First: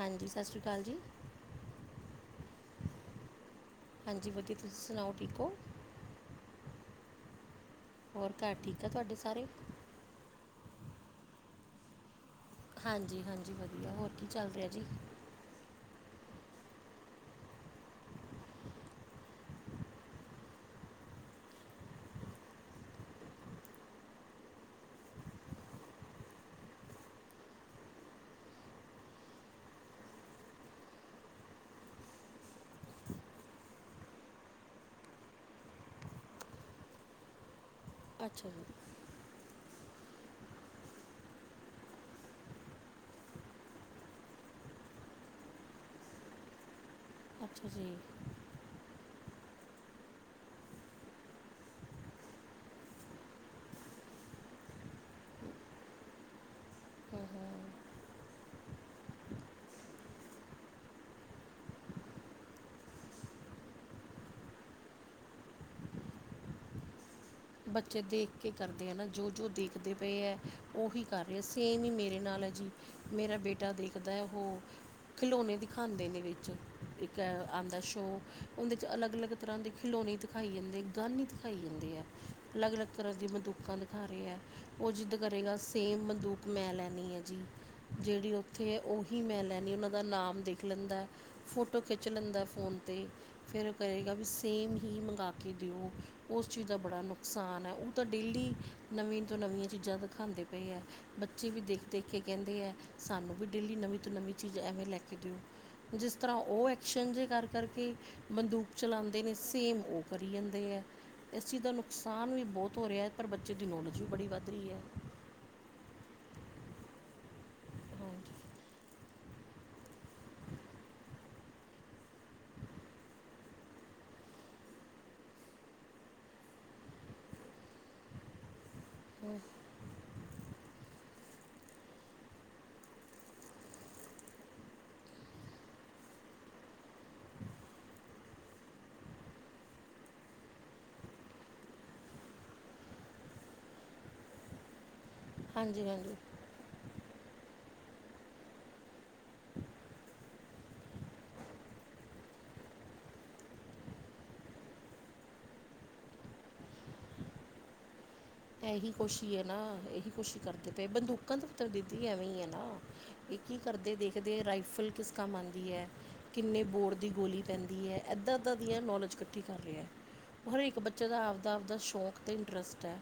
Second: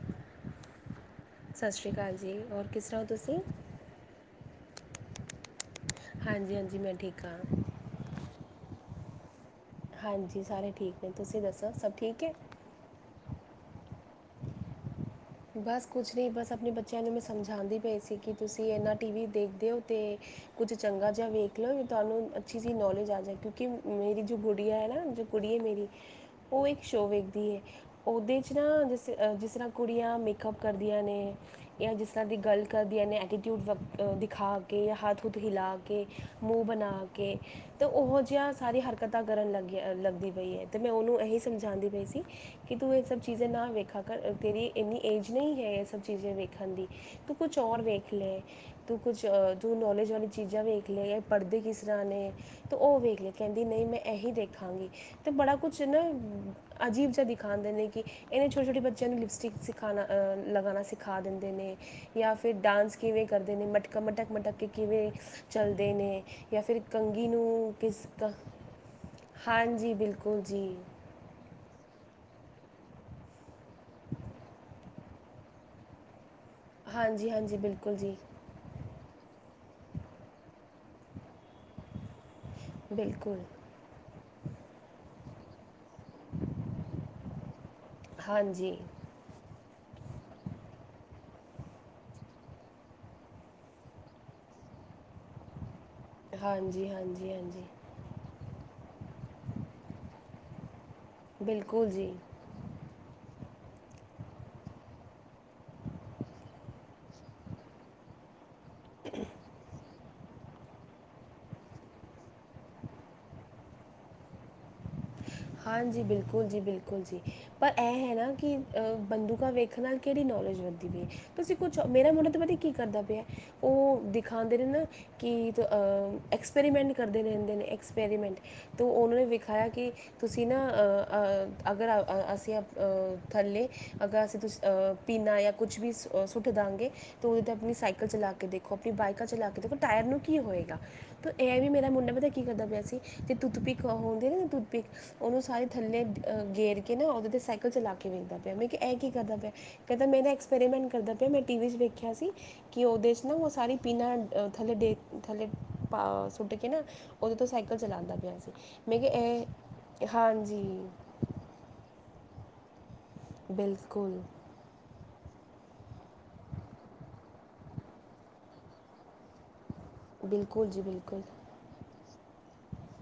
ਹਾਂਜੀ ਸਤਿ ਸ਼੍ਰੀ ਅਕਾਲ ਜੀ ਸਤਿ ਸ਼੍ਰੀ ਅਕਾਲ ਜੀ ਹੋਔਰ ਕਿਸ ਤਰ੍ਹਾਂ ਹੋ ਤੁਸੀਂ ਹਾਂਜੀ ਵਧੀਆ ਤੁਸੀਂ ਸੁਣਾਓ ਠੀਕ ਹੋ। ਹਾਂਜੀ ਹਾਂਜੀ ਮੈਂ ਠੀਕ ਹਾਂ। ਹੋਰ ਘਰ ਠੀਕ ਆ ਤੁਹਾਡੇ ਸਾਰੇ। ਹਾਂਜੀ ਸਾਰੇ ਠੀਕ ਨੇ ਤੁਸੀਂ ਦੱਸੋ ਸਭ ਠੀਕ ਹੈ। ਹਾਂਜੀ ਹਾਂਜੀ ਵਧੀਆ ਹੋਰ ਕੀ ਚੱਲ ਰਿਹਾ ਜੀ। ਬਸ ਕੁਛ ਨਹੀਂ ਬਸ ਆਪਣੇ ਬੱਚਿਆਂ ਨੂੰ ਮੈਂ ਸਮਝਾਉਂਦੀ ਪਈ ਸੀ ਕਿ ਤੁਸੀਂ ਇੰਨਾ ਟੀ ਵੀ ਦੇਖਦੇ ਹੋ ਅਤੇ। ਕੁਛ ਚੰਗਾ ਜਿਹਾ ਵੇਖ ਲਓ ਤੁਹਾਨੂੰ ਅੱਛੀ ਸੀ ਨੌਲੇਜ ਆ ਜਾਏ ਕਿਉਂਕਿ ਮੇਰੀ ਜੋ ਗੁੜੀਆ ਹੈ ਨਾ। ਕੁੜੀ ਹੈ ਮੇਰੀ ਉਹ ਇੱਕ ਸ਼ੋ ਵੇਖਦੀ ਹੈ ਉਹਦੇ ਚ ਨਾ ਜਿਸ ਜਿਸ ਤਰ੍ਹਾਂ ਕੁੜੀ। ਕੁੜੀਆਂ ਮੇਕਅੱਪ ਕਰਦੀਆਂ ਨੇ। ਜਾਂ ਜਿਸ ਤਰ੍ਹਾਂ ਦੀ ਗੱਲ ਕਰਦੀਆਂ ਨੇ ਐਟੀਟਿਊਡ ਵ ਦਿਖਾ ਕੇ ਜਾਂ ਹੱਥ ਹੱਥ ਹਿਲਾ ਕੇ। ਕੇ ਮੂੰਹ ਬਣਾ ਕੇ ਤੇ ਉਹੋ ਅੱਛਾ ਜਿਹੀਆਂ ਜੀ ਸਾਰੀ ਹਰਕਤਾ। ਹਰਕਤਾਂ ਕਰਨ ਲੱਗ ਲੱਗਦੀ ਪਈ ਹੈ ਅਤੇ ਮੈਂ ਉਹਨੂੰ ਇਹੀ ਸਮਝਾਉਂਦੀ ਪਈ ਸੀ। ਕਿ ਤੂੰ ਇਹ ਸਭ ਚੀਜ਼ਾਂ ਨਾ ਵੇਖਾ ਕਰ ਤੇਰੀ। ਇੰਨੀ ਏਜ ਨਹੀਂ ਹੈ ਇਹ ਸਭ ਚੀਜ਼ਾਂ ਵੇਖਣ ਦੀ ਤੂੰ ਕੁਛ ਅੱਛਾ ਔਰ ਜੀ ਹਮ, ਵੇਖ ਲੈ। ਤੂੰ ਕੁਛ ਤੂੰ ਨੌਲੇਜ ਵਾਲੀ ਚੀਜ਼ਾਂ ਵੇਖ ਲੈ ਪੜ੍ਹਦੇ ਕਿਸ ਤਰ੍ਹਾਂ ਨੇ। ਤੇ ਓ ਵੇਖ ਲੈ ਕੈਦੀ ਨਈ ਮੈਂ ਐਹੀ ਦੇਖਾਂਗੀ। ਤੇ ਬੜਾ ਕੁਛ ਨਾ ਅਜੀਬ ਜੇਆ ਦਿਖਾਦੇ ਨੇ ਕਿ ਏਨੇ ਛੋਟੇ ਛੋਟੇ ਬੱਚਿਆਂ ਨੂੰ ਲਿਪਸਟਿਕ ਸਿਖਾਣਾ ਅ ਲਗਾਣਾ ਸਿਖਾ ਦਿੰਦੇ ਨੇ। ਜਾਂ ਫਿਰ ਡਾਂਸ ਕਿਵੇਂ ਕਰਦੇ ਨੇ ਮਟਕ ਮਟਕ ਮਟਕ ਕੇ ਕਿਵੇਂ ਚੱਲਦੇ ਨੇ। ਜਾਂ ਫਿਰ ਕੰਘੀ ਨੂੰ। ਬੱਚੇ ਕਿਸ ਦੇਖ ਕ- ਕੇ ਕਰਦੇ ਐ ਨਾ ਜੋ ਜੋ ਦੇਖਦੇ ਹਾਂਜੀ ਪਏ ਐ ਬਿਲਕੁਲ ਜੀ ਓਹੀ ਕਰ ਰੇ ਸੇਮ ਈ ਮੇਰੇ ਨਾਲ ਐ ਜੀ ਮੇਰਾ ਬੇਟਾ ਦੇਖਦਾ ਐ ਓਹੋ ਖਿਲੌਣੇ ਦਿਖਾਨਦੇ ਨੇ ਵਿੱਚ ਇੱਕ ਹਾਂਜੀ ਐ ਹਾਂਜੀ ਆਂਦਾ ਬਿਲਕੁਲ ਜੀ ਸ਼ੋਅ ਓਦੇ ਚ ਅਲੱਗ ਅਲੱਗ ਤਰ੍ਹਾਂ ਦੇ ਖਿਲੌਣੇ ਦਿਖਾਈ ਜਾਂਦੇ ਗਨ ਈ ਦਿਖਾਈ ਜਾਂਦੇ ਐ। ਲੱਗ-ਲੱਗ ਤਰ੍ਹਾਂ ਦੀ ਬਿਲਕੁਲ ਬੰਦੁਕਾ ਦਿਖਾ ਰੇ ਐ ਉਹ ਜਿੱਦ ਕਰੇਗਾ ਸੇਮ ਦੁਕ ਮੈਂ ਲੈਣੀ ਐ ਜੀ ਜੇੜੀ ਉੱਥੇ ਹਾਂਜੀ ਐ ਓਹੀ ਹੀ ਮੈਂ ਲੈਣੀ ਓਨਾਂ ਦਾ ਨਾਮ ਦੇਖ ਲੈਂਦਾ ਫੋਟੋ ਖਿੱਚ ਲੈਂਦਾ ਫੋਨ ਤੇ ਈ ਫੇਰ ਕਏਗਾ ਵੀ ਸੇਮ ਹੀ ਮੰਗਵਾ ਕੇ ਦੇਓ ਓਸ ਚੀਜ਼ ਦਾ ਹਾਂਜੀ ਬੜਾ ਹਾਂਜੀ ਹਾਂਜੀ ਨੁਕਸਾਨ ਆ ਓ ਤਾਂ ਡੇਲੀ ਨਵੀਂ ਤੋਂ ਨਵੀਆਂ ਚੀਜ਼ਾਂ ਦਿਖਾਦੇ ਪਏ ਐ। ਬੱਚੇ ਵੀ ਦੇਖ ਬਿਲਕੁਲ ਦੇਖ ਜੀ ਕੇ ਕਹਿੰਦੇ ਐ ਸਾਨੂੰ ਵੀ ਡੇਲੀ ਨਵੀਂ ਤੋਂ ਨਵੀਂ ਚੀਜ਼ ਐਵੇਂ ਲੈ ਕੇ ਦਿਓ। ਜਿਸ ਤਰ੍ਹਾਂ ਓ ਐਕਸ਼ਨ ਜੇ ਕਰ ਕਰਕੇ ਬੰਦੂ ਚਲਾਦੇ ਨੇ ਸੇਮ ਓ ਕਰੀ ਜਾਂਦੇ ਐ ਏਸ ਚੀਜ ਦਾ ਨੁਕ ਸਾਨ ਵੀ ਬਹੁਤ ਹੋ ਰੇ ਆ ਪਰ ਬੱਚੇ ਦੀ ਨੌਲੇਜ ਵੀ ਬੜੀ ਵੱਧ ਰੀ ਐ। ਹਾਂਜੀ ਬਿਲਕੁਲ ਜੀ ਬਿਲਕੁਲ ਜੀ ਪਰ ਐ ਹੈ ਨਾ ਕਿ ਅ ਬੰਦੂਕਾਂ ਵੇਖਣ ਨਾਲ ਕੇੜੀ ਨੌਲੇਜ ਵੱਧਦੀ ਪਈ। ਤੁਸੀਂ ਕੁੱਛ ਮੇਰਾ ਮੁੰਡਾ ਤੇ ਪਤਾ ਕੀ ਕਰਦਾ ਪਿਆ ਓ ਦਿਖਾਦੇ ਨੇ ਨਾ। ਕਿ ਅ ਐਕਸਪੈਰੀਮੈਂਟ ਕਰਦੇ ਰੈਦੇ ਨੇ ਐਕਸਪੈਰੀਮੈਂਟ। ਤੋਂ ਉਨਾਂ ਨੇ ਹਾਂਜੀ ਵਿਖਾਇਆ ਕਿ ਤੁਸੀਂ ਨਾ ਅ ਅ ਅਗਰ ਅ ਅ ਅਸੀ ਅ ਥੱਲੇ ਅਗਰ ਅਸੀ ਤੁਸੀ ਅ ਪੀਣਾ ਜਾਂ ਕੁਛ ਵੀ ਸੁ ਸੁੱਟ ਦਾਂਗੇ ਤੇ ਓਦੇ ਤੇ ਆਪਣੀ ਸਾਈਕਲ ਚਲਾ ਕੇ ਦੇਖ ਆਪਣੀ ਬਾਈਕਾਂ ਚਲਾ ਕੇ ਦੇਖੋ ਟਾਇਰ ਨੂੰ ਕੀ ਹੋਏਗਾ। ਤੋਂ ਐ ਵੀ ਮੇਰਾ ਮੁੰਡਾ ਪਤਾ ਕੀ ਕਰਦਾ ਪਿਆ ਸੀ ਟੂਥ ਪਿਕ ਹੁੰਦੀ ਐ ਨਾ ਟੂਥ ਪਿਕ ਓਨੂੰ ਸਾਰੀ ਹਾਂਜੀ ਥੱਲੇ ਹਾਂਜੀ ਗੇਰ ਕੇ ਨਾ ਓਦੇ ਤੇ ਸਾਈਕਲ ਚਲਾ ਕੇ ਵੇਖਦਾ ਪਿਆ ਮੈਂ ਕੇਆ ਐ ਕੀ ਕਰਦਾ ਪਿਆ। ਕੈਂਦਾ ਮੈਂ ਏਦਾ ਐਕਸਪੈਰੀਮੈਂਟ ਕਰਦਾ ਪਿਆ ਮੈਂ ਟੀ ਵੀ ਚ ਵੇਖਿਆ ਸੀ। ਕਿ ਓਦੇ ਚ ਨਾ ਉਹ ਸਾਰੀ ਪੀਨਾ ਥੱਲੇ ਡੇ ਥੱਲੇ ਪਾ ਸੁੱਟ ਕੇ ਨਾ। ਓਦੇ ਤੋਂ ਸਾਈਕਲ ਚਲਾਂਦਾ ਪਿਆ ਸੀ। ਐਹੀ ਮੈਂ ਕਿ ਖੁਸ਼ੀ ਐ ਨਾ, ਇਹ ਐਹੀ ਖੁਸ਼ੀ ਹਾਂਜੀ ਕਰਦੇ ਪਏ ਬੰਦੂਕਾਂ ਦਾ ਤਰ ਦੀਦੀ ਐਵੇਂ ਈ ਆ ਨਾ। ਐ ਕੀ ਕਰਦੇ ਬਿਲਕੁਲ ਦੇਖਦੇ ਰਾਈਫਲ ਕਿਸ ਕੰਮ ਆਂਦੀ ਐ। ਕਿੰਨੇ ਬੋਰਡ ਦੀ ਗੋਲੀ ਪੈਂਦੀ ਐ। ਏਦਾਂ ਏਦਾਂ ਦੀਆਂ ਨੌਲੇਜ ਇਕੱਠੀ ਕਰ ਰੇਐ। ਹਰੇ ਬਿਲਕੁਲ ਇੱਕ ਜੀ ਬੱਚੇ ਦਾ ਬਿਲਕੁਲ ਆਪਦਾ-ਆਪਦਾ ਸ਼ੌਂਕ ਅਤੇ ਇੰਟਰਸਟ ਐ।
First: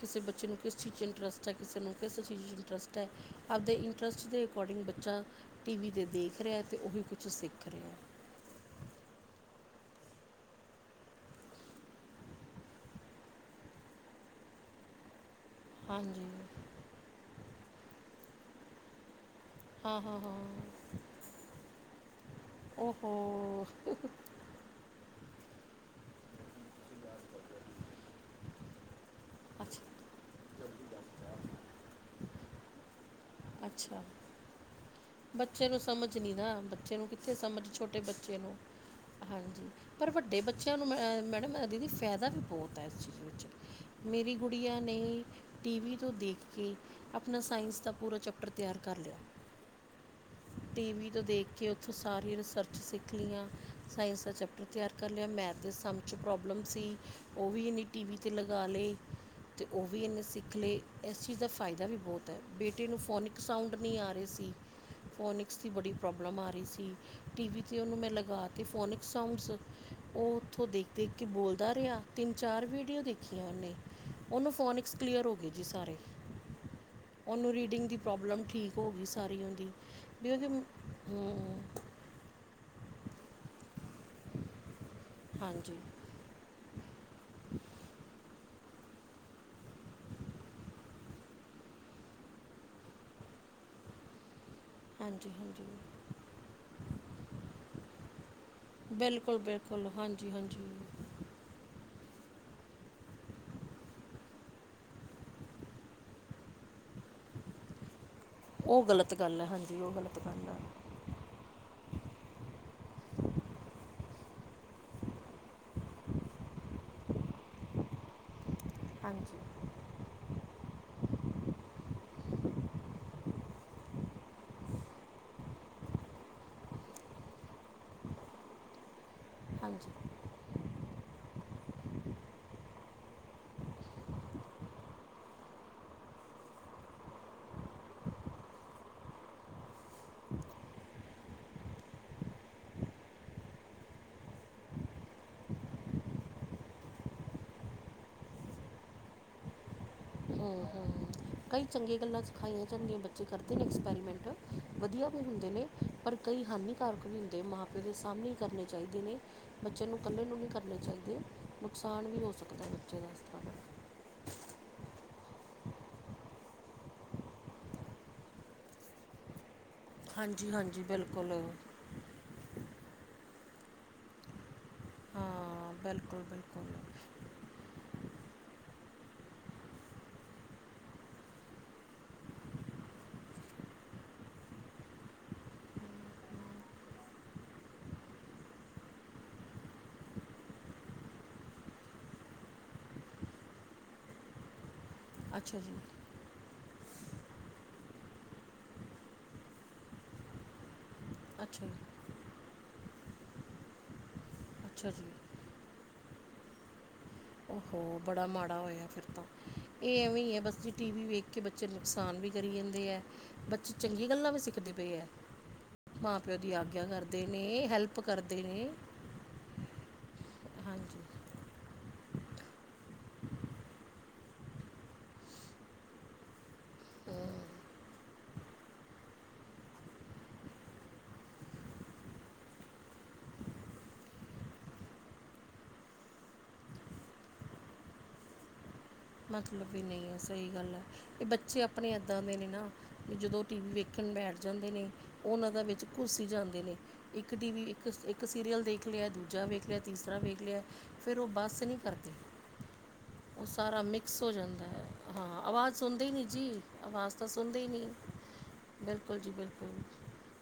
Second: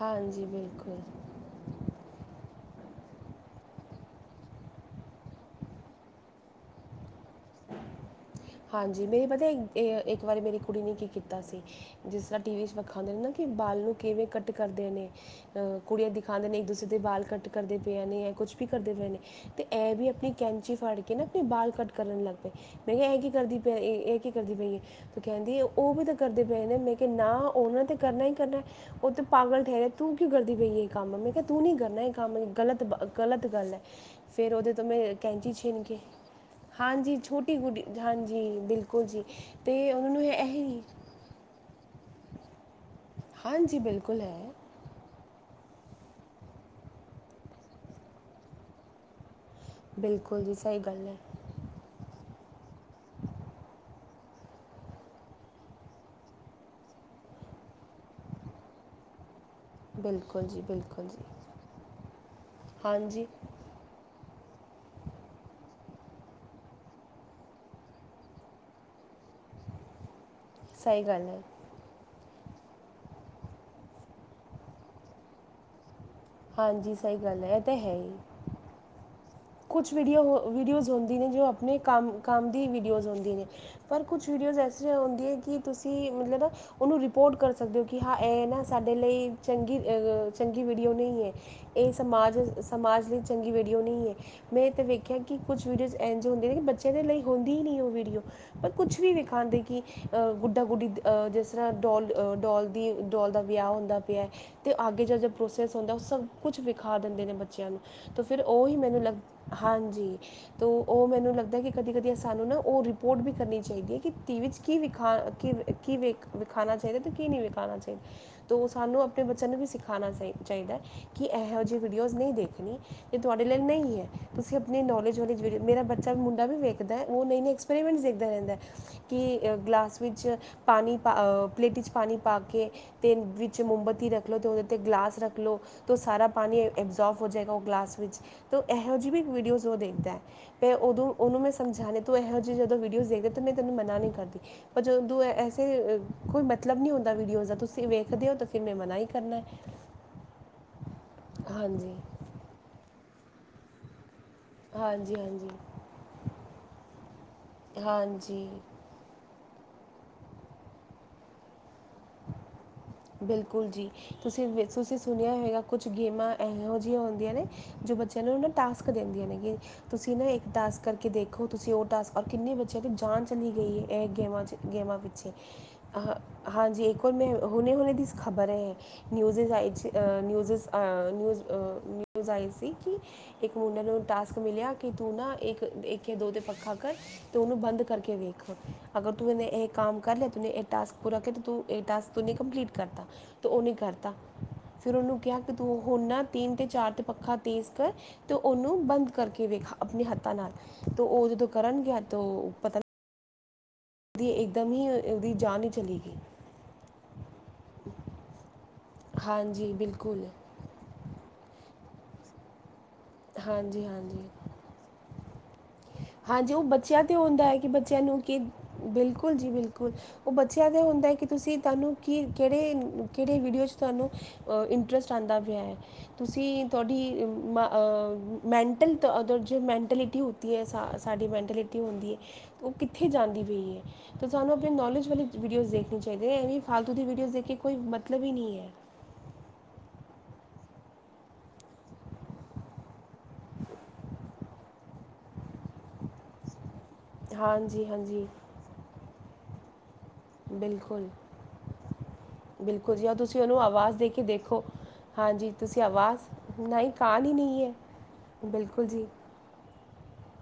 ਕਿਸੇ ਹਾਂਜੀ ਬੱਚੇ ਨੂੰ ਕਿਸ ਚੀਜ਼ ਬਿਲਕੁਲ ਚ ਇੰਟਰਸ ਬੱਚਾ ਕਿਸੇ ਨੂੰ ਕਿਸ ਚੀਜ਼ 'ਚ ਇੰਟਰਸਟ ਹੈ ਆਪਦੇ ਇੰਟਰਸਟ ਦੇ ਅਕੋਰਡਿੰਗ ਬੱਚਾ ਟੀ ਵੀ ਤੇ ਦੇਖ ਰੇਆ ਤੇ ਓਹੀ ਕੁਛ ਸਿੱਖ ਰੇਆ ਹਾਂਜੀ ਮੇਰੀ ਪਤਾ ਇੱਕ ਵਾਰੀ ਮੇਰੀ ਕੁੜੀ ਨੇ ਕੀ ਕੀਤਾ ਸੀ ਜਿਸ ਤਰ੍ਹਾਂ ਟੀਵੀ ਚ ਵਖਾਂਦੇ ਨੇ ਨਾ ਕਿ ਬਾਲ ਨੂੰ ਕਿਵੇਂ ਕੱਟ ਕਰਦੇ ਨੇ ਕੁੜੀਆਂ ਹਾਂਜੀ ਦਿਖਾਂਦੇ ਨੇ ਇੱਕ ਦੂਸਰੇ ਦੇ ਬਾਲ ਕੱਟ ਕਰਦੇ ਪਏ ਨੇ ਜਾਂ ਕੁਛ ਵੀ ਕਰਦੇ ਪਏ ਨੇ ਤੇ ਐ ਹਾਂ ਵੀ ਹਾਂ ਆਪਣੀ ਹਾਂ ਕੈਂਚੀ ਫੜ ਕੇ ਨਾ ਆਪਣੇ ਬਾਲ ਕੱਟ ਕਰਨ ਲੱਗ ਪਏ ਮੈਂ ਕਿਆ ਐ ਕੀ ਕਰਦੀ ਓਹੋ ਪਿਆ ਏ ਏ ਕੀ ਕਰਦੀ ਪਈ ਐ ਤੇ ਕਹਿੰਦੀ ਓ ਵੀ ਤਾਂ ਕਰਦੇ ਪਏ ਨੇ ਮੈਂ ਕਿਆ ਨਾ ਓਨਾਂ ਤੇ ਕਰਨਾ ਈ ਕਰਨਾ ਓ ਤੇ ਪਾਗਲ ਠਹਿਰੇ ਅੱਛਾ ਤੂੰ ਕਿਉਂ ਕਰਦੀ ਪਈ ਐ ਕੰਮ ਮੈਂ ਕਿਆ ਤੂੰ ਨੀ ਕਰਨਾ ਐ ਕੰਮ ਗਲਤ ਗਲਤ ਗੱਲ ਐ ਅੱਛਾ ਫੇਰ ਓਦੇ ਤੋਂ ਮੈਂ ਕੈਂਚੀ ਬੱਚੇ ਨੂੰ ਛੀਨ ਕੇ ਸਮਝ ਨੀ ਨਾ ਬੱਚੇ ਨੂੰ ਹਾਂਜੀ ਕਿੱਥੇ ਛੋਟੀ ਸਮਝ ਛੋ ਗੁੱਡੀ ਛੋਟੇ ਬੱਚੇ ਹਾਂਜੀ ਨੂੰ, ਬਿਲਕੁਲ ਜੀ ਹਾਂਜੀ ਅਤੇ ਉਹਨਾਂ ਪਰ ਨੂੰ ਵੱਡੇ ਇਹ ਬੱਚਿਆਂ ਹੀ ਨੂੰ ਮੈਂ ਮੈਡਮ ਦੀਦੀ ਫਦਾ ਵੀ ਬੋਤ ਐ ਏਸ ਚੀਜ਼ ਵਿੱਚ ਹਾਂਜੀ ਬਿਲਕੁਲ ਮੇਰੀ ਹੈ ਗੁੜੀਆਂ ਨੇ ਟੀ ਵੀ ਤੋਂ ਦੇਖ ਕੇ ਆਪਨਾ ਸਾਇੰਸ ਦਾ ਪੂਰਾ ਚੈਪਟਰ ਤਿਆਰ ਕਰ ਲਿਆ। ਬਿਲਕੁਲ। ਜੀ ਸਹੀ ਟੀ ਗੱਲ ਵੀ ਹੈ ਤੋਂ ਦੇਖ ਕਿ ਓਥੋਂ ਸਾਰੀਆਂ ਰਿਸਰਚ ਸਿੱਖ ਲੀਆਂ ਸਾਇੰਸ ਦਾ ਚੈਪਟਰ ਤਿਆਰ ਕਰ ਲਿਆ ਮੈਥ ਦੇ ਸਮ ਚ ਪ੍ਰੋਬਲਮ ਸੀ ਓ ਵੀ ਇਨੇ ਟੀਵੀ ਤੇ ਲਗਾ ਲਏ। ਤੇ ਓ ਵੀ ਏਨੇ ਬਿਲਕੁਲ ਸਿੱਖ ਜੀ ਲਏ ਬਿਲਕੁਲ ਇਸ ਜੀ ਚੀਜ਼ ਦਾ ਫਾਇਦਾ ਵੀ ਬੋਤ ਐ ਬੇਟੇ ਨੂੰ ਹਾਂਜੀ ਫੋਨਿਕ ਸਾਊਂਂਡ ਨੀ ਆ ਰੇ ਸੀ। ਫੋਨਿਕਸ ਦੀ ਬੜੀ ਪ੍ਰੋਬਲਮ ਆ ਰਈ ਸੀ ਟੀ ਵੀ ਤੇ ਓਨੂੰ ਮੈਂ ਲਗਾ ਤੇ ਫੋਨਿਕਸ ਸਾਊਂਡਸ ਓ ਓਥੋਂ ਸਹੀ ਦੇਖ-ਦੇਖ ਕੇ ਗੱਲ ਹੈ ਬੋਲ ਦਾ ਰਿਆ ਤਿੰਨ ਚਾਰ ਵੀਡੀਓ ਦੇਖੀਆਂ ਓਨੇ ਓਨੂੰ ਫੋਨਿਕਸ ਕਲੀਅਰ ਹੋ ਗਏ ਜੀ ਸਾਰੇ। ਹਾਂਜੀ ਸਹੀ ਗੱਲ ਓਨੂੰ ਹੈ ਇਹ ਰੀਡਿੰਗ ਦੀ ਪ੍ਰੋਬਲਮ ਠੀਕ ਹੋ ਗਈ ਸਾਰੀ ਓਂਦੀ। ਕੁਛ ਵੀਡੀਓ ਹੋ ਵੀਡੀਓਜ਼ ਹੁੰਦੀ ਨੇ ਜੋ ਆਪਨੇ ਕੰਮ-ਕੰਮ ਦੀ ਵੀਡੀਓਜ਼ ਹੁੰਦੀ ਨੇ। ਪਰ ਕੁਛ ਵੀਡੀਓਜ਼ ਐਸੀਆਂ ਔਂਦੀਐ ਕਿ ਹਾਂਜੀ ਤੁਸੀਂ ਮਤਲਬ ਨਾ ਓਨੂੰ ਰਿਪੋਟ ਕਰ ਸਕਦੇ ਹੋ ਕਿ ਹਾਂ ਐਹ ਨਾ ਸਾਡੇ ਲਈ ਚੰਗੀ-ਚੰਗੀ ਵੀਡੀਓ ਨਈ ਐ। ਏ ਸਮਾਜ-ਸਮਾਜ ਲਈ ਚੰਗੀ ਵੀਡੀਓ ਨਈ ਐ। ਮੈਂ ਏ ਤੇ ਵੇਖਿਆ ਹਾਂਜੀ ਕਿ ਕੁਛ ਹਾਂਜੀ ਵੀਡੀਓਜ਼ ਐਂਜ ਹੁੰਦੀਆਂ ਨੇ ਬੱਚਿਆਂ ਦੇ ਲਈ ਹੁੰਦੀ ਈ ਨਈ ਓ ਵੀਡੀਓ। ਪਰ ਕੁੱਛ ਵੀ ਬਿਲਕੁਲ ਵਿਖਾਂਦੇ ਕੀ ਬਿਲਕੁਲ ਹਾਂਜੀ ਅਹ ਗੁੱਡਾ ਹਾਂਜੀ ਗੁੱਡੀ ਜਿਸ ਤਰ੍ਹਾਂ ਡੌਲ-ਡੌਲ ਦੀ ਡੌਲ ਦਾ ਵਿਆਹ ਹੁੰਦਾ ਪਿਆ ਤੇ ਆੱਗੇ ਜਾ ਜੋ ਪ੍ਰੋਸੈਸ ਹੁੰਦਾ ਓ ਸਬ ਕੁਛ ਵਿਖਾ ਦਿੰਦੇ ਨੇ ਬੱਚਿਆਂ ਨੂੰ। ਤਾਂ ਫਿਰ ਉਹ ਹੀ ਓ ਗ਼ਲਤ ਗੱਲ ਐ ਹਾਂਜੀ ਓ ਗ਼ਲਤ ਗੱਲ ਆ। ਓ ਮੈਨੂੰ ਲੱਗਦਾ ਕਿ ਕਦੀ-ਕਦੀ ਸਾਨੂੰ ਨਾ ਉਹ ਰਿਪੋਟ ਵੀ ਕਰਨੀ ਚਾਈਦੀ ਐ ਕਿ ਟੀ ਵੀ ਚ ਕੀ ਵਿਖਾ ਕੀ ਕੀ ਵੇਖ ਵਿਖਾਨਾ ਚਾਈਦਾ ਤੇ ਕੀ ਨਈ ਵੇਖਾਨਾ ਚਾਈਦਾ, ਤੇ ਓ ਸਾਨੂੰ ਆਪਣੇ ਹਾਂਜੀ ਬੱਚਿਆਂ ਨੂੰ ਵੀ ਸਿਖਾ ਖਾਨਾ ਸਈ ਚਾਈਦਾ ਕਿ ਐਹੋ ਜੀ ਵੀਡੀਓਜ਼ ਨਈ ਦੇਖਨੀ ਏ ਤੁਹਾਡੇ ਲਈ ਨਈ ਐ। ਤੁਸੀਂ ਆਪਨੀ ਨੌਲੇਜ ਵਾਲੀ ਵੀਡਿਓ ਮੇਰਾ ਬੱਚਾ ਮੁੰਡਾ ਵੀ ਵੇਖਦਾ ਐ ਓ ਨਏ-ਨਏ ਐਕਸਪੈਰੀਮੈਂਟਸ ਦੇਖਦਾ ਰੈਂਦੈ। ਕੀ ਹਾਂਜੀ ਗਲਾਸ ਵਿੱਚ ਪਾਨੀ ਪਾ ਪਲੇਟ ਚ ਪਾਨੀ ਪਾ ਕੇ ਤੇ ਵਿੱਚ ਮੋਮਬੱਤੀ ਰੱਖ ਲੋ ਤੇ ਓਦੇ ਤੇ ਗਲਾਸ ਰੱਖ ਲੋ। ਤੋ ਸਾਰਾ ਪਾਨੀ ਐਬਜ਼ੋਰਵ ਹੋ ਜੇਗਾ ਓ ਗਲਾਸ ਵਿੱਚ ਤਾਂ ਐਹੋ ਜੀ ਵੀ ਵੀਡੀਓਜ਼ ਓ ਦੇਖਦਾ ਐ। ਫੇਰ ਓਦੋਂ ਓਨੂੰ ਮੈਂ ਸਮਝਾਨੇ ਤੂੰ ਐਹੋ ਜੀ ਜਦੋਂ ਵੀਡੀਓਜ਼ ਦੇਖਦੇ ਮੈਂ ਤੈਨੂੰ ਮਨਾ ਨੀ ਕਰਦੀ। ਪਰ ਜਦੋਂ ਤੂੰ ਐਸੇ ਕੋਈ ਮਤਲਬ ਨੀ ਹੁੰਦਾ ਵੀਡੀਓ ਦਾ ਤੁਸੀਂ ਵੇਖਦੇ ਹੋ ਫਿਰ ਮੈਂ ਮਨਾ ਈ ਕਰਨਾ। [unintelligible] ਹੂੰ-ਹੂੰ ਕਈ ਹਾਂਜੀ ਚੰਗੀਆਂ ਗੱਲਾਂ ਸਿਖਾਈਆਂ ਜਾਂਦੀਆਂ ਬੱਚੇ ਕਰਦੇ ਨੇ ਐਕਸਪੈਰੀਮੈਂਟ। ਵਦੀਆ ਹਾਂਜੀ ਵੀ ਹਾਂਜੀ ਹੁੰਦੇ ਨੇ ਪਰ ਕਈ ਹਾਨੀਕਾਰਕ ਵੀ ਹੁੰਦੇ ਮਾਂ-ਪਿਓ ਦੇ ਸਾਮਣੇ ਈ ਹਾਂਜੀ ਕਰਨੇ ਚਾਈ ਚਾਈਦੇ ਨੇ ਬੱਚੇ ਨੂੰ ਕੱਲੇ ਨੂੰ ਨਈ ਕਰਨੇ ਚਾਈਦੇ ਨੁਕਸਾਨ ਵੀ ਹੋ ਸਕਦਾ ਬੱਚੇ ਦਾ। ਇਸ ਤਰ੍ਹਾਂ ਬਿਲਕੁਲ ਦਾ ਜੀ ਤੁਸੀਂ-ਤੁਸੀਂ ਸੁਨਿਆ ਹੋਏਗਾ ਕੁਛ ਗੇਮਾਂ ਐਹੋ ਜੀਆਂ ਹੁੰਦੀਆਂ ਨੇ ਜੋ ਬੱਚਿਆਂ ਨੂੰ ਨਾ ਓ ਟਾਸਕ ਦਿੰਦੀਆਂ ਨੇ ਤੁਸੀਂ ਨਾ ਇੱਕ ਹਾਂਜੀ ਟਾਸਕ ਹਾਂਜੀ ਕਰਕੇ ਬਿਲਕੁਲ ਦੇਖੋ ਤੁਸੀਂ ਓ ਟਾਸਕ ਔਰ ਕਿੰਨੇ ਬੱਚਿਆਂ ਦੀ ਜਾਨ ਚਲੀ ਗਈ ਐ ਐਹ ਗੇਮ ਚ ਗੇਮਾਂ ਪਿੱਛੇ ਹਾਂ ਅ ਬਿਲਕੁਲ ਬਿਲਕੁਲ ਹਾਂਜੀ ਇੱਕ ਵਾਰ ਮੈਂ ਹੁਨੇ-ਹੁਨੇ ਦੀ ਖ਼ਬਰ ਐ ਨਿਊਜ਼ਿਜ਼ ਆਏ ਸੀ ਅ ਨਿਊਜ਼ਜ਼ ਅ ਨਿਊਜ਼-ਨਿਊਜ਼ ਆਈ ਸੀ ਕੀ ਇੱਕ ਮੁੰਡੇ ਨੂੰ ਟਾਸਕ ਮਿਲਿਆ ਕਿ ਤੂੰ ਨਾ ਇੱਕ-ਇੱਕ ਜਾਂ ਦੋ ਤੇ ਪੱਖਾ ਕਰ ਤੇ ਓਨੂੰ ਬੰਦ ਕਰਕੇ ਵੇਖ। ਅਗਰ ਤੂੰ ਏਨੇ ਇਹ ਕਾਮ ਕਰ ਲਿਆ ਤੁਨੇ ਏਹ ਟਾਸਕ ਪੂਰਾ ਕਰ ਤੂੰ ਏਹ ਟਾਸ ਤੁਨੀ ਕੰਪਲੀਟ ਕਰਤਾ ਤੇ ਓਨੇ ਕਰਤਾ ਫਿਰ ਓਨੂੰ ਕਿਆ ਕਿ ਅੱਛਾ ਜੀ ਤੂੰ ਹੁਨ ਨਾ ਤਿੰਨ ਤੇ ਚਾਰ ਤੇ ਪੱਖਾ ਤੇਜ਼ ਕਰ ਤੇ ਓਨੂੰ ਬੰਦ ਕਰਕੇ ਵਿਖਾ ਆਪਨੇ ਹੱਥਾਂ ਨਾਲ। ਤੋਂ ਓਦੇ ਤੋਂ ਅੱਛਾ ਕਰਨ ਜੀ ਗਿਆ ਤੋ ਪਤਾ ਤੇ ਇਕਦਮ ਹੀ ਅੱਛਾ ਜੀ ਅ ਓਦੀ ਜਾਨ ਈ ਚਲੀ ਗਈ। ਓ ਹੋ, ਬੜਾ ਮਾੜਾ ਹੋਇਆ ਫਿਰ ਤਾਂ, ਹਾਂਜੀ ਏ ਐਵੇਂ ਬਿਲਕੁਲ ਈ ਐ ਬਸ ਜੀ ਟੀ ਵੀ ਵੇਖ ਕਿ ਬੱਚੇ ਨੁਕਸਾਨ ਵੀ ਕਰੀ ਜਾਂਦੇ ਏ, ਬੱਚੇ ਹਾਂਜੀ ਚੰਗੀ ਹਾਂਜੀ ਗੱਲਾਂ ਵੀ ਸਿੱਖਦੇ ਪਏ ਐ। ਹਾਂਜੀ ਓ ਬੱਚਿਆਂ ਤੇ ਹੁੰਦਾ ਐ ਕਿ ਬੱਚਿਆਂ ਹੈਲਪ ਨੂੰ ਕੀ ਕਰਦੇ ਨੇ ਬਿਲਕੁਲ ਜੀ ਬਿਲਕੁਲ। ਓ ਬੱਚਿਆਂ ਤੇ ਹਾਂਜੀ ਹੁੰਦਾ ਐ ਕਿ ਤੁਸੀਂ ਤੁਹਾਨੂੰ ਕੀ ਕਿਹੜੇ, ਕਿਹੜੇ ਵੀਡੀਓ 'ਚ ਤੁਹਾਨੂੰ ਅ ਇੰਨਟਰਸਟ ਆਂਦਾ ਪਿਆ ਐ। ਤੁਸੀਂ ਤੁਹਾਡੀ ਅ ਮੈਂਟਲ ਜੋ ਮੈਂਟਿਲਿਟੀ ਹੋਤੀ ਹੈ। ਸਾ, ਸਾਡੀ ਮੈਂਟਿਲਿਟੀ ਹੁੰਦੀ ਏ, ਓ ਕਿੱਥੇ ਜਾਂਦੀ ਪਈ ਐ। ਤੇ ਸਾਨੂੰ ਅਪਨੀ ਨੌਲੇਜ ਵਾਲੀ ਵੀਡੀਓਜ਼ ਦੇਖਨੀ ਚਾਈਦੀ, ਐਵੇਂ ਫਾਲਤੂ ਦੀ ਵੀਡੀਓਜ਼ ਦੇਖ ਕੇ ਕੋਈ ਮਤਲਬ ਹੀ ਨੀ ਐ। ਮਤਲਬ ਹੀ ਨਈ ਐ, ਸਈ ਗੱਲ ਐ, ਏ ਬੱਚੇ ਅਪਨੇ ਏਦਾਂ ਦੇ ਨੇ ਨਾ। ਵੀ ਜਦੋਂ ਟੀ ਵੀ ਵੇਖਨ ਬੈਠ ਜਾਂਦੇ ਨੇ, ਓਨਾਂ ਦਾ ਵਿੱਚ ਘੁਸ ਹੀ ਜਾਂਦੇ ਨੇ। ਇੱਕ ਟੀ ਵੀ, ਹਾਂਜੀ ਇੱਕ ਇੱਕ ਹਾਂਜੀ ਸੀਰੀਅਲ ਦੇਖ ਲਿਆ, ਦੂਜਾ ਵੇਖ ਲਿਆ, ਤੀਸਰਾ ਵੇਖ ਲਿਆ ਬਿਲਕੁਲ ਫਿਰ ਉਹ ਬੱਸ ਨਹੀਂ ਕਰਦੇ, ਬਿਲਕੁਲ ਜੀ ਆ ਤੁਸੀਂ ਓ ਉਹਨੂੰ ਸਾਰਾ ਆਵਾਜ਼ ਮਿਕਸ ਦੇ ਕੇ ਸ ਹੋ ਦੇਖੋ ਜਾਂਦਾ ਐ, ਹਾਂ ਹਾਂਜੀ ਆਵਾਜ਼ ਤੁਸੀਂ ਸੁਨਦੇ ਨਈ ਜੀ, ਨਹੀਂ ਆਵਾਜ਼ ਕਾਲ ਤਾਂ ਹੀ ਸਨਦੇ ਨਹੀਂ ਈ ਹੈ ਨਈ। ਬਿਲਕੁਲ ਜੀ ਬਿਲਕੁਲ,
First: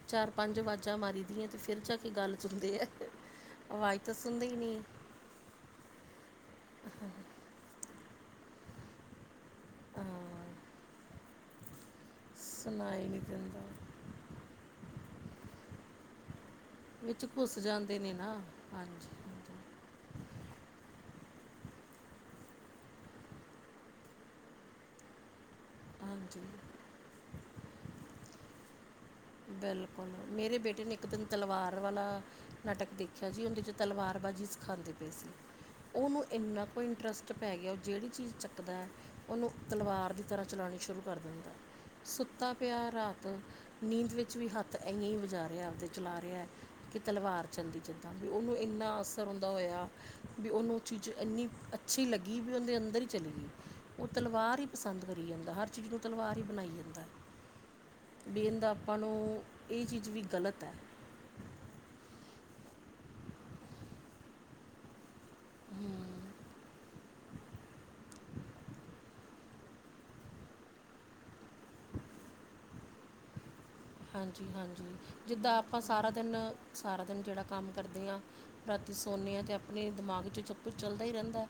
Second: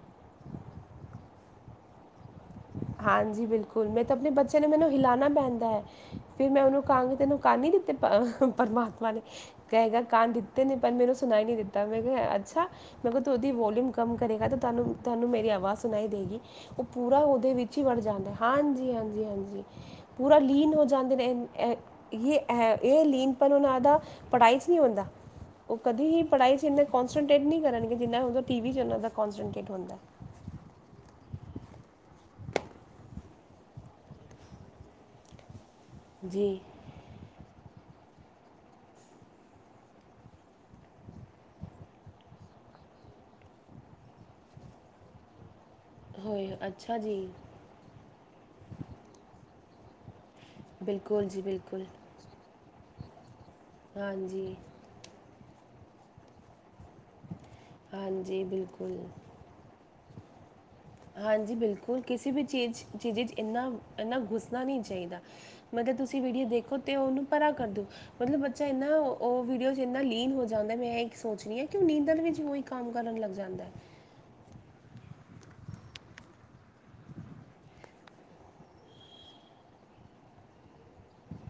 ਚਾਰ-ਪੰਜ ਆਵਾਜ਼ਾਂ ਮਾਰੀ ਦੀਆਂ ਤੇ ਫਿਰ ਜਾ ਕੇ ਗੱਲ ਸੁਣਦੇ ਆ ਹਾਂਜੀ ਬਿਲਕੁਲ, ਆਵਾਜ਼ ਮੈਂ ਤਾਂ ਆਪਣੇ ਸੁਣਦੇ ਹੀ ਬੱਚੇ ਨੂੰ ਨਹੀਂ ਮੈਨੂੰ ਹਿਲਾਨਾ ਪੈਂਦਾ ਐ। ਫਿਰ ਮੈਂ ਓਨੂੰ ਕਹਾਂਗੀ ਤੈਨੂੰ ਕੰਨ ਨਹੀਂ ਦਿੱਤੇ ਪ੍ਰਮਾਤਮਾ ਨੇ। ਕਹੇਗਾ ਕੰਨ ਹਾਂ ਦਿੱਤੇ ਨੇ ਪਰ ਮੈਨੂੰ ਸੁਣਾਈ ਨੀ ਦਿੱਤਾ, ਮੈਂ ਕਿਹਾ ਅੱਛਾ ਸੁਣਾਈ ਮੈਂ ਕਿਹਾ ਨਹੀਂ ਤੂੰ ਓਦੀ ਦਿੰਦਾ ਵੋਲਯੂ ਕੰਮ ਕਰੇਗਾ ਤੇ ਤੁਹਾਨੂੰ, ਤੁਹਾਨੂੰ ਮੇਰੀ ਆਵਾਜ਼ ਸੁਨਾਈ ਦੇਗੀ ਓ ਪੂਰਾ ਵਿੱਚ ਓ ਘੁਸ ਵਿੱਚ ਹੀ ਵੜ ਜਾਂਦੇ ਨੇ ਜਾਂਦਾ ਐ, ਨਾ ਹਾਂਜੀ, ਹਾਂਜੀ, ਹਾਂਜੀ ਪੂਰਾ ਲੀਨ ਹੋ ਜਾਂਦੇ ਨੇ। ਯੇ ਅਹ ਯੇ ਲੀਨਪਨ ਓਨਾਂ ਦਾ ਪੜ੍ਹਾਈ 'ਚ ਨਹੀਂ ਹੋਂਦਾ। ਓ ਕਦੀ ਹੀ ਹਾਂਜੀ ਪੜ੍ਹਾਈ 'ਚ ਇਨ੍ਹਾਂ ਕੋਂਨਸਟਰੇਟ ਨਹੀਂ ਕਰਨਗੇ ਜਿੰਨਾ ਹੁੰਦਾ ਟੀ ਵੀ 'ਚ ਓਨਾਂ ਦਾ। ਕੌਂਸਟਰੇਟ ਹੁੰਦਾ ਬਿਲਕੁਲ, ਮੇਰੇ ਬੇਟੇ ਨੇ ਇੱਕ ਦਿਨ ਤਲਵਾਰ ਵਾਲਾ ਨਾਟਕ ਦੇਖਿਆ ਜੀ ਓਦੇ 'ਚ ਤਲਵਾਰਬਾਜ਼ੀ ਸਿੱਖਾਂਦੇ ਪਏ ਸੀ, ਓਨੂੰ ਏਨਾ ਕੁ ਇੰਨਟਰਸਟ ਪੈ ਗਿਆ, ਓ ਜੇੜੀ ਚੀਜ਼ ਚੱਕਦਾ ਐ ਓਨੂੰ ਤਲਵਾਰ ਦੀ ਤਰ੍ਹਾਂ ਚਲਾਣੀ ਸ਼ੁਰੂ ਕਰ ਦਿੰਦਾ। ਸੁੱਤਾ ਪਿਆ ਰਾਤ, ਨੀਂਦ ਵਿੱਚ ਵੀ ਹੱਥ ਐਈ, ਐਈ ਵਜਾ ਰਿਹਾ ਆਪਦੇ। ਚਲਾ ਰਿਹਾ ਐ ਕਿ ਤਲਵਾਰ ਚੱਲਦੀ ਜਿੱਦਾਂ ਵੀ, ਓਨੂੰ ਇੰਨਾ ਅਸਰ ਉਂਦਾ ਹੋਇਆ ਵੀ ਓਨੂੰ ਓ ਚੀਜ਼ ਇੰਨੀ ਬਿਲਕੁਲ ਅੱਛੀ ਲੱਗੀ। ਵੀ ਉਹਦੇ ਅੰਦਰ ਹੀ ਚਲੀ ਗਈ, ਓ ਹਾਂਜੀ ਤਲਵਾਰ ਈ ਪਸੰਦ ਕਰੀ ਜਾਂਦਾ, ਹਰ ਚੀਜ਼ ਨੂੰ ਤਲਵਾਰ ਹੀ ਬਨਾਈ ਜਾਂਦਾ ਐ, ਬੇਨ ਦਾ ਹੂੰ, ਐ ਚੀਜ਼ ਵੀ ਗਲਤ ਐ। ਹਾਂਜੀ ਬਿਲਕੁਲ, ਕਿਸੇ ਵੀ ਚੀਜ਼, ਚੀਜ਼ 'ਚ ਇੰਨਾ, ਇੰਨਾ ਘੁੱਸਨਾ ਨੀ ਚਾਈਦਾ। ਮਤਲਬ ਤੁਸੀਂ ਵੀਡੀਓ ਦੇਖੋ ਤੇ ਓਨੂੰ ਪਰਾ ਕਰ ਦੋ, ਮਤਲਬ ਬੱਚਾ ਏਨਾਂ ਓ ਓ ਵੀਡੀਓਜ਼ 'ਚ ਇੰਨਾ ਲੀਨ ਹੋ ਜਾਂਦਾ, ਮੈਂ ਏਈ ਸੋਚ ਰੀ ਆਂ ਕਿ ਓ ਨਿੰਦਰ 'ਚ ਵੀ ਓਈ ਕੰਮ ਕਰਨ ਲੱਗ ਜਾਂਦਾ। ਹਾਂਜੀ-ਹਾਂਜੀ, ਜਿੱਦਾਂ ਆਪਾਂ ਸਾਰਾ ਦਿਨ, ਸਾਰਾ ਦਿਨ ਜੇੜਾ ਕੰਮ ਕਰਦੇ ਆਂ। ਰਾਤੀ ਸੌਨੇ ਆਂ ਤੇ ਅਪਨੇ ਦਿਮਾਗ 'ਚ ਸਭ ਕੁਛ ਚੱਲਦਾ ਈ ਰਹਿੰਦਾ ਐ।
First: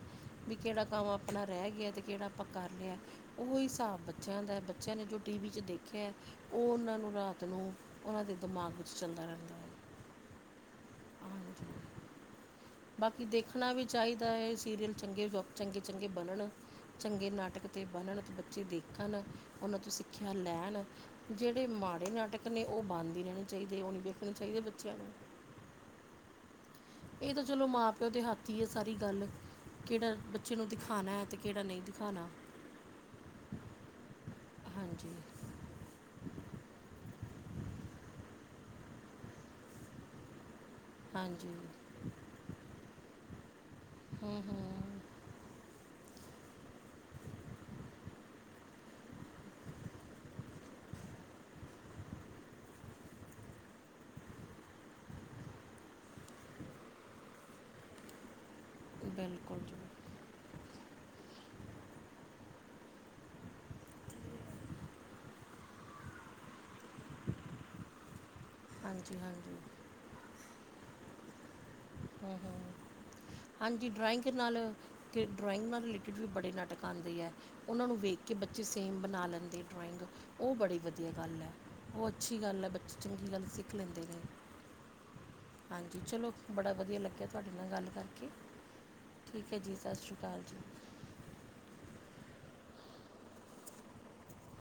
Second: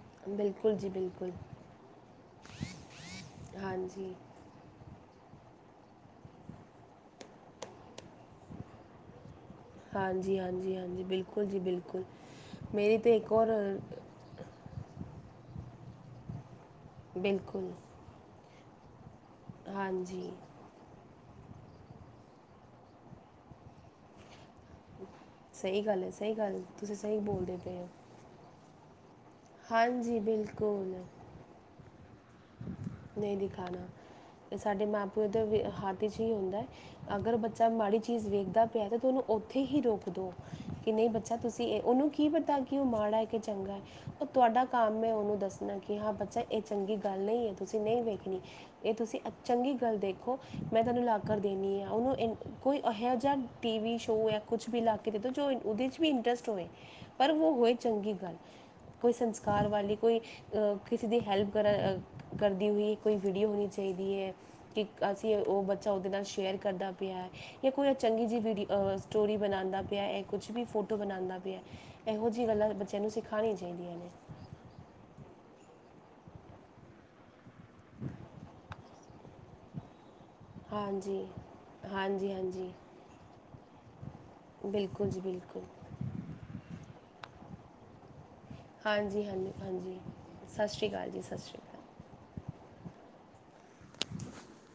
ਵੀ ਬਿਲਕੁਲ ਕੇੜਾ ਜੀ, ਕੰਮ ਬਿਲਕੁਲ। ਅਪਣਾ ਰਹਿ ਗਿਆ ਤੇ ਕੇੜਾ ਆਪਾਂ ਕਰ ਲਿਆ ਓਈ ਹਿਸਾਬ ਹਾਂਜੀ। ਬੱਚਿਆਂ ਦਾ ਬੱਚਿਆਂ ਨੇ ਜੋ ਟੀ ਵੀ 'ਚ ਦੇਖਿਆ, ਓ ਓਨਾਂ ਨੂੰ, ਰਾਤ ਨੂੰ ਓਨਾਂ ਦੇ ਦਿਮਾਗ ਵਿੱਚ ਚੱਲਦਾ ਰਹਿੰਦਾ। ਹਾਂਜੀ, ਹਾਂਜੀ, ਹਾਂਜੀ ਬਿਲਕੁਲ ਜੀ ਹਾਂਜੀ ਬਿਲਕੁਲ। ਮੇਰੀ ਤੇ ਬਾਕੀ ਇੱਕ ਔਰ ਦੇਖਨਾ ਵੀ ਚਾਈ ਦਾ ਏ ਸੀਰੀਅਲ ਚੰਗੇ, ਚੰਗੇ-ਚੰਗੇ ਬਣਨ, ਚੰਗੇ ਨਾਟਕ ਬਿਲਕੁਲ, ਤੇ ਬਣਨ ਤੇ ਬੱਚੇ ਦੇਖਨ ਓਨਾਂ ਤੋਂ ਹਾਂਜੀ। ਸਿੱਖਿਆ ਲੈਨ। ਜੇੜੇ ਮਾੜੇ ਨਾਟਕ ਨੇ, ਓ ਬੰਦ ਈ ਰਹਿਣੇ ਚਾਈਦੇ ਓ ਨੀ ਵੇਖਣੇ ਚਾਈਦੇ ਬੱਚਿਆਂ ਨੂੰ। ਸਈ ਗੱਲ ਐ, ਸਈ ਗੱਲ, ਤੁਸੀਂ ਸਈ ਬੋਲਦੇ ਪਏ ਓ। ਪਿਓ ਦੇ ਹੱਥੀ ਇਹ ਸਾਰੀ ਗੱਲ ਕਿਹੜਾ ਹਾਂਜੀ, ਬੱਚੇ ਨੂੰ ਬਿਲਕੁਲ। ਦਿਖਾਣਾ ਐ, ਤੇ ਕਿਹੜਾ ਨਹੀਂ ਦਿਖਾਣਾ। ਨਹੀਂ ਦਿਖਾਣਾ ਸਾਡੇ ਮਾਂ ਹਾਂਜੀ -ਪਿਓ ਦੇ ਹੱਥ ਤੇ ਐ ਹੀ ਹੁੰਦਾ ਅਗਰ ਬੱਚਾ ਮਾੜੀ ਚੀਜ਼ ਵੇਖਦਾ ਪਿਆ ਤਾਂ ਉਹਨੂੰ ਓਥੇ ਹੀ ਰੋਕ ਦੋ। ਕਿ ਨਹੀਂ ਬੱਚਾ ਹਾਂਜੀ ਤੁਸੀਂ ਇਹ ਉਹਨੂੰ ਕੀ ਪਤਾ ਕਿ ਉਹ ਮਾੜਾ ਐ ਕਿ, ਚੰਗਾ ਐ ਓ ਹੂੰ ਤੁਹਾਡਾ ਕੰਮ ਹੂੰ ਮੈਂ ਉਹਨੂੰ ਦੱਸਣਾ ਕਿ ਹਾਂ ਬੱਚਾ ਇਹ ਚੰਗੀ ਗੱਲ ਨਹੀਂ ਐ ਤੁਸੀਂ ਨਹੀਂ ਵੇਖਣੀ। ਇਹ ਤੁਸੀਂ ਚੰਗੀ ਗੱਲ ਦੇਖੋ ਮੈਂ ਤੁਹਾਨੂੰ ਲਾ ਕਰ ਦੇਣੀ ਆ ਉਹਨੂੰ ਕੋਈ ਇਹੋ ਜਿਹਾ ਟੀਵੀ ਸ਼ੋ ਜਾਂ ਕੁਛ ਵੀ ਲਾਕੇ ਦੇ ਦੋ ਜੋ ਉਹਦੇ 'ਚ ਵੀ ਇੰਟਰਸਟ ਹੋਵੇ। ਪਰ ਓ ਹੋਏ ਚੰਗੀ ਗੱਲ। ਕੋਈ ਬਿਲਕੁਲ ਸੰਸਕਾਰ ਜੀ ਵਾਲੀ ਕੋਈ ਕਿਸੇ ਦੀ ਹੈਲਪ ਕਰਾ ਕਰਦੀ ਵੀ ਕੋਈ ਵੀਡੀਓ ਹੋਣੀ ਚਾਹੀਦੀ ਐ, ਕਿ ਅਸੀਂ ਉਹ ਬੱਚਾ ਓਦੇ ਨਾਲ ਸ਼ੇਅਰ ਕਰਦਾ ਪਿਆ ਜਾਂ ਕੋਈ ਚੰਗੀ ਜੀ ਵਿਡੀ ਹਾਂਜੀ ਸਟੋਰੀ ਹਾਂਜੀ ਬਣਾਉਂਦਾ ਪਿਆ ਜਾਂ ਕੁਛ ਵੀ ਫੋਟੋ ਬਣਾਉਂਦਾ ਪਿਆ। ਇਹੋ ਹੂੰ ਜਿਹੀ ਹੂੰ ਗੱਲਾਂ ਬੱਚਿਆਂ ਨੂੰ ਸਿਖਾਣੀਆਂ ਹਾਂਜੀ ਚਾਹੀਦੀਆਂ ਨੇ। ਡਰਾਇੰਗ ਨਾਲ ਕਿ ਡਰੋਇੰਗ ਨਾਲ ਰਿਲੇਟਿਡ ਵੀ ਬੜੇ ਨਾਟਕ ਆਦੇ ਐ। ਉਹਨਾਂ ਨੂੰ ਵੇਖ ਕੇ ਬੱਚੇ ਸੇਮ ਬਣਾ ਲੈਂਦੇ ਡਰਾਇੰਗ। ਉਹ ਬੜੀ ਵਧੀਆ ਹਾਂਜੀ ਗੱਲ ਐ ਉਹ ਹਾਂਜੀ ਅੱਛੀ ਗੱਲ ਐ ਹਾਂਜੀ ਬੱਚੇ ਚੰਗੀ ਗੱਲ ਸਿੱਖ ਲੈਂਦੇ ਨੇ। ਬਿਲਕੁਲ ਜੀ ਬਿਲਕੁਲ। ਹਾਂਜੀ ਚਲੋ ਬੜਾ ਵਧੀਆ ਲੱਗਿਆ ਤੁਹਾਡੇ ਨਾਲ ਗੱਲ ਕਰਕੇ। ਠੀਕ ਐ ਜੀ ਸਤਿ ਸ਼੍ਰੀ ਅਕਾਲ ਜੀ। ਸਤੀ ਅਕਾਲ ਸਿ ਸ਼੍ਰੀ ਅਕਾਲ